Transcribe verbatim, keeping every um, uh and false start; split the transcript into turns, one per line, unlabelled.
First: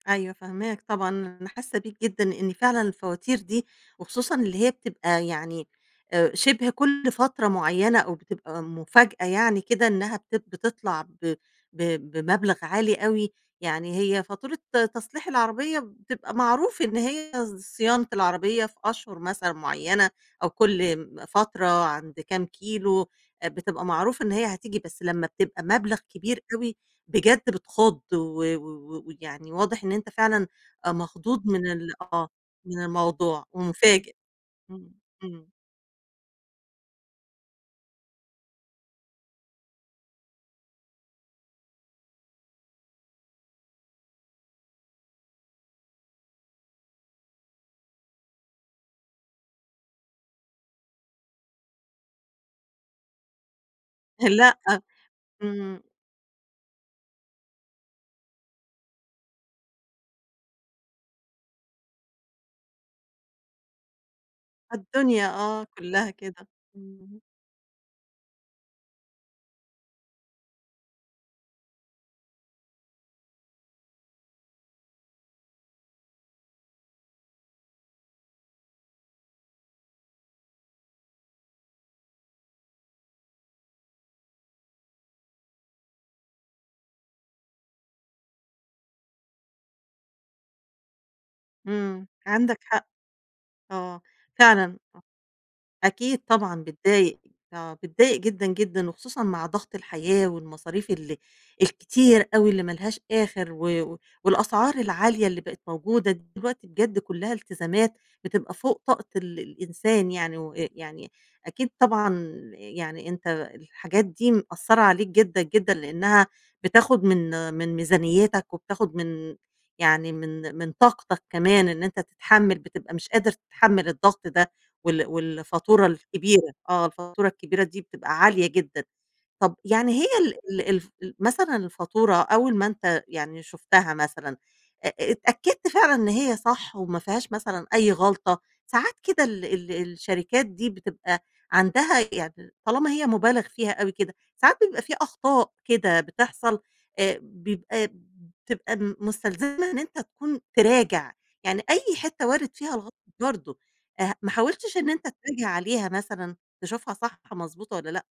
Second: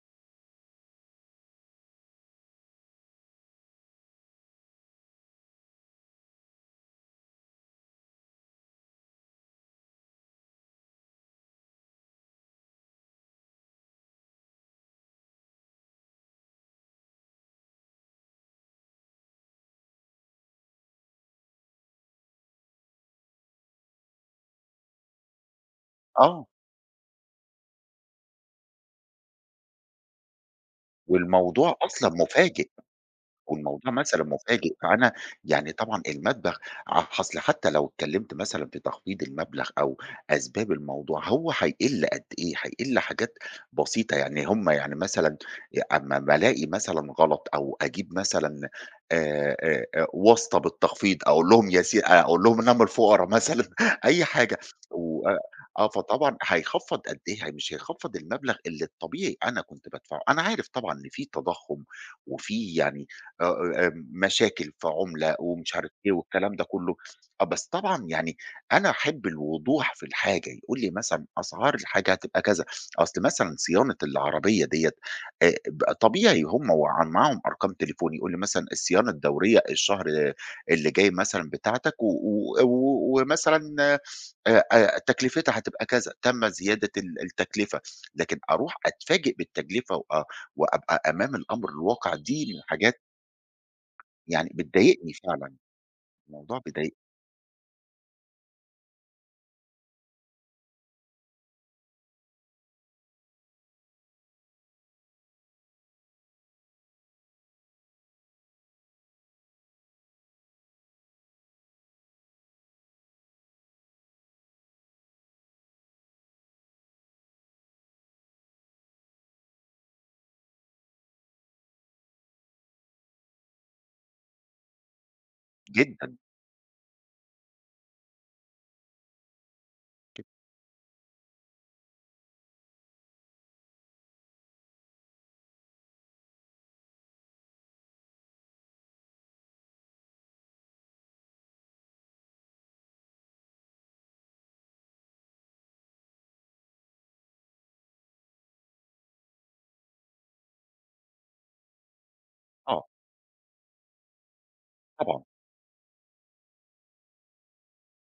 أيوه فاهماك طبعًا. أنا حاسّة بيك جدًا، لإن فعلًا الفواتير دي وخصوصًا اللي هي بتبقى يعني آآ شِبه كل فترة معيّنة أو بتبقى مفاجأة يعني كده إنّها بت بتطلع ب ب بمبلغ عالي أوي. يعني هي فاتورة تصليح العربية بتبقى معروف إن هي ص صيانة العربية في أشهُر مثلًا معيّنة أو كل م فترة عند كام كيلو، آآ بتبقى معروف إن هي هتيجي، بس لمّا بتبقى مبلغ كبير
آه.
أوي، بجد بتخُض و و و ويعني واضح إن أنت فعلًا آآ مخضوض من
والموضوع
ال
أصلًا
آه.
مفاجئ.
من الموضوع
والموضوع
ومفاجئ.
مثلًا مفاجئ،
إمم.
فأنا
إمم.
يعني طبعًا المدبغ ع أصل حتّى لو اتكلّمت مثلًا في تخفيض المبلغ أو أسباب الموضوع، هو هيقِل قد إيه؟ هيقِل حاجات بسيطة. يعني هم يعني مثلًا ي أمّا أمّا ألاقي مثلًا غلط أو أجيب مثلًا آآ، آآ، آآ واسطة بالتخفيض، أقول لهم ياس أقول لهم إن أنا من الفُقرا مثلًا أي
آآ لأ.
حاجة. وأ
إمم.
آه. فطبعًا هيخفّض قد إيه؟ هي مش هيخفّض المبلغ اللي الطبيعي أنا كنت بادفعه. أنا عارف طبعًا إن في تضخُّم وفي يعني آآ، آآ، م مشاكل
علي
في
الدنيا
عُملة
آه،
ومش عارف
كُلّها
إيه
كده.
والكلام ده كُلّه.
امم.
آه، بس طبعًا يعني أنا أحِب الوضوح في الحاجة، يقول لي مثلًا أسعار الحاجة هتبقى كذا. أصل مثلًا صيانة العربية ديّة آآ بقى طبيعي هم وعا معاهم أرقام تليفوني، يقول لي مثلًا الصيانة الدوريّة الشهر اللي جاي مثلًا بتاعتك و و -أو ومثلا آآ آآ تكلفتها هتبقى كذا، تم زيادة ال التكلفة. لكن أروح أتفاجئ بالتجلفة وأ وأبقى أمام الأمر
إمم،
الواقع دي
عندك
من
حق.
الحاجات
آه،
يعني
فعلًا آه.
بتضايقني فعلًا،
أكيد
الموضوع
طبعًا
بيضايقني.
بتضايق. آه، بتضايق جدًا، جدًا وخصوصًا مع ضغط الحياة والمصاريف ال الكتير أوي اللي ما لهاش آخِر و و والأسعار العالية اللي بقت موجودة دلوقتي بجد كُلّها التزامات بتبقى فوق طاقة ال الإنسان يعني وأ يعني أكيد طبعًا يعني أنت الحاجات دي مأثّرة عليك جدًا، جدًا لإنّها بتاخُد من من ميزانيّتك وبتاخُد من يعني من من طاقتك كمان إن أنت تتحمّل بتبقى مش قادر تتحمّل الضغط ده وال والفاتورة
جدًا.
الكبيرة آه. الفاتورة الكبيرة دي بتبقى عالية جدًا. طَب يعني هي
ت
ال ال الف ال مثلًا الفاتورة أول ما أنت يعني شُفتها مثلًا، آآ، آآ اتأكّدت فعلًا إن هي صح وما فيهاش مثلًا أي غلطة؟ ساعات كده ال ال الشركات دي بتبقى عندها يعني طالما هي مُبالغ فيها أوي كده، ساعات بيبقى في أخطاء كده بتحصل آآ بيبقى م بتبقى مستلزمها إن أنت تكون تراجع. يعني أي حتّة وارِد فيها
آه.
الغ برضه. أه ما حاولتش إن أنت
طبعًا.
تراجع عليها مثلًا تشوفها صح مضبوطة والّا لأ؟